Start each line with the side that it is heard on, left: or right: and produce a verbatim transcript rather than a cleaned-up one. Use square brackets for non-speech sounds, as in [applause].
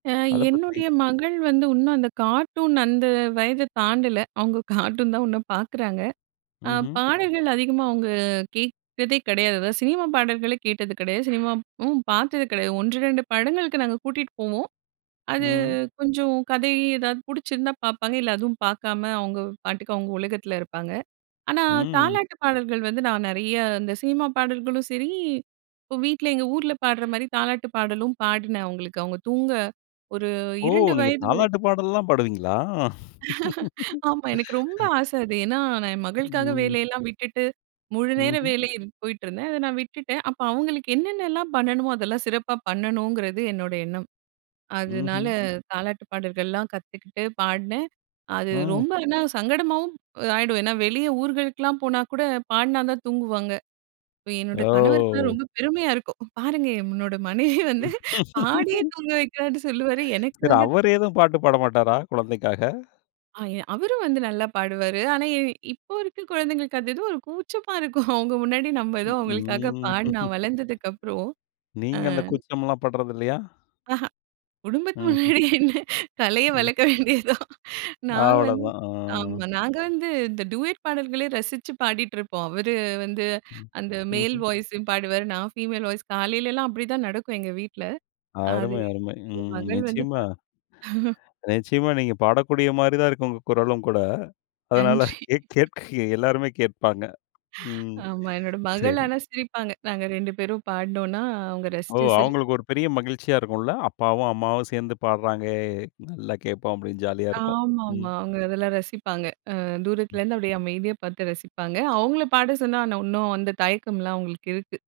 right: அ
left: அத பத்தி
right: என்னுடைய மகள் வந்து உன்னும் அந்த கார்ட்டூன் அந்த வயத தாண்டல. அவங்க [chuckles] கார்ட்டூன் தான் உன்னும் பார்க்குறாங்க. அ
left: ம்ஹும்.
right: பாடல்கள் அதிகமா அவங்க கேட்கிறதே கிடையாது. அதாவது சினிமா பாடல்கள கேட்டது கிடையாது. சினிமாவும் பார்த்தது கிடையாது. ஒன்று ரெண்டு படங்களுக்கு நாங்க கூட்டிட்டு போவோம். அது
left: ம்.
right: கொஞ்சம் கதை எதாவது புடிச்சிருந்தா பார்ப்பாங்க இல்ல, அதுவும் பார்க்காம அவங்க பாட்டுக்கு அவங்க உலகத்தில இருப்பாங்க. ஆனா,
left: ம்.
right: தாலாட்டு பாடல்கள் வந்து நான் நறைய இந்த சினிமா பாடல்களும் சரி, இப்போ வீட்ல எங்க ஊர்ல பாடுற மாரி தாலாட்டு பாடலும் பாடினேன். அவங்களுக்கு அவங்க தூங்க ஒரு
left: ஓ!
right: ரெண்டு
left: நீங்க
right: வயது வரைக்
left: தாலாட்டு பாடல்லா பாடுவீங்களா?
right: [chuckles] ஆமா. எனக்கு ரொம்ப
left: [laughs]
right: ஆசை அது. ஏனா, நான் என் மகளுக்காக
left: ம்.
right: வேலையெல்லாம் விட்டுட்டு, முழுநேர
left: ம்ஹும்.
right: வேலை போயிட்டுருந்தேன். அத நான் விட்டுட்டேன். அப்ப அவங்களுக்கு என்னென்னலாம் பண்ணணுமோ, அதெல்லாம் சிறப்பா பண்ணணுங்கிறது என்னோட எண்ணம். அதனால
left: ம்ஹும்.
right: தாலாட்டுப் பாடல்கள்லாம் கத்துக்கிட்டு பாடினேன். அது
left: ம்.
right: ரொம்ப ஏனா சங்கடமாகவும் ஆயிடும். ஏனா, வெளிய ஊர்களுக்கெல்லாம் போனா கூட பாடினா தான் தூங்குவாங்க. என்னோட கணவருக்குலாம்
left: ஓ!
right: ரொம்ப பெருமையா இருக்கும். பாருங்க என்னோட மனைவி வந்து பாடியே
left: [laughs]
right: தூங்க வைக்கிறான்னு சொல்லுவார். எனக்கு
left: சரி,
right: வந்து
left: அவர் ஏதும் பாட்டு பாட மாட்டாரா குழந்தைக்காக?
right: ஆய அவரும் வந்து நல்லா பாடுவாரு. ஆனா, இப்போ இருக்க குழந்தைங்களுக்கு அது ஏதோ ஒரு கூச்சமா இருக்கும். அவங்க முன்னாடி, நம்ம ஏதோ
left: ம்,
right: அவங்களுக்காக
left: ம்.
right: பாடி நான் வளர்ந்ததுக்கப்புறம்.
left: [laughs]
right: ஆ.
left: நீங்க அந்த கூச்சம்லா பட்றதில்லையா?
right: அஹ, குடும்பத்துக்கு
left: ம்ஹும்.
right: முன்னாடி என்ன கலைய
left: ம்.
right: வளர்க்க வேண்டியது தான். நாங்க வந்து
left: அவ்வளோதான்.
right: ஆம்
left: ஆ.
right: நாங்க வந்து இந்த டூயட் பாடல்களே ரசிச்சு பாடிட்ருப்போம். அவரு வந்து
left: ம்.
right: அந்த மேல்
left: ம்ஹும்.
right: வாய்ஸ்சு பாடுவார். நான் ஃபீமேல் வாய்ஸ் காலையிலலாம் அப்டிதான் நடக்கும் எங்க வீட்ல. அது
left: அருமை, அருமை.
right: ஏ
left: ம்
right: மகள் வந்து
left: நிச்சியமா.
right: பாத்து [chuckles]
left: நிச்சியமா. நீங்க பாடக்கூடிய மாரி தான் இருக்கு உங்க குரலும் கூட அதனால,
right: நன்றி.
left: கேட் கேட்க எல்லாருமே கேட்பாங்க. ம்.
right: ஆமா, என்னோட மகள்
left: சரி.
right: ஆனா, சிரிப்பாங்க. நாங்க ரெண்டு பேரும் பாடுனோம்னா, அவங்க
left: ஓ!
right: ரசிச்சு சிர்
left: அவங்களுக்கு ஒரு பெரிய மகிழ்ச்சியா இருக்கும்ல அப்பாவும், அம்மாவும் சேர்ந்து பாட்றாங்க. நல்லா கேட்போம் அப்டின்னு ஜாலியா இருக்கும். ம்.
right: ஆமாமா. அவங்க அதெல்லாம் ரசிப்பாங்க. ஆ தூரத்துல
left: ம்.
right: இருந்து அப்டியே அமைதியா பார்த்து ரசிப்பாங்க. அவங்கள பாட சொன்னா, இன்னும் அந்த தயக்கம்லாம் அவங்களுக்கு இருக்கு.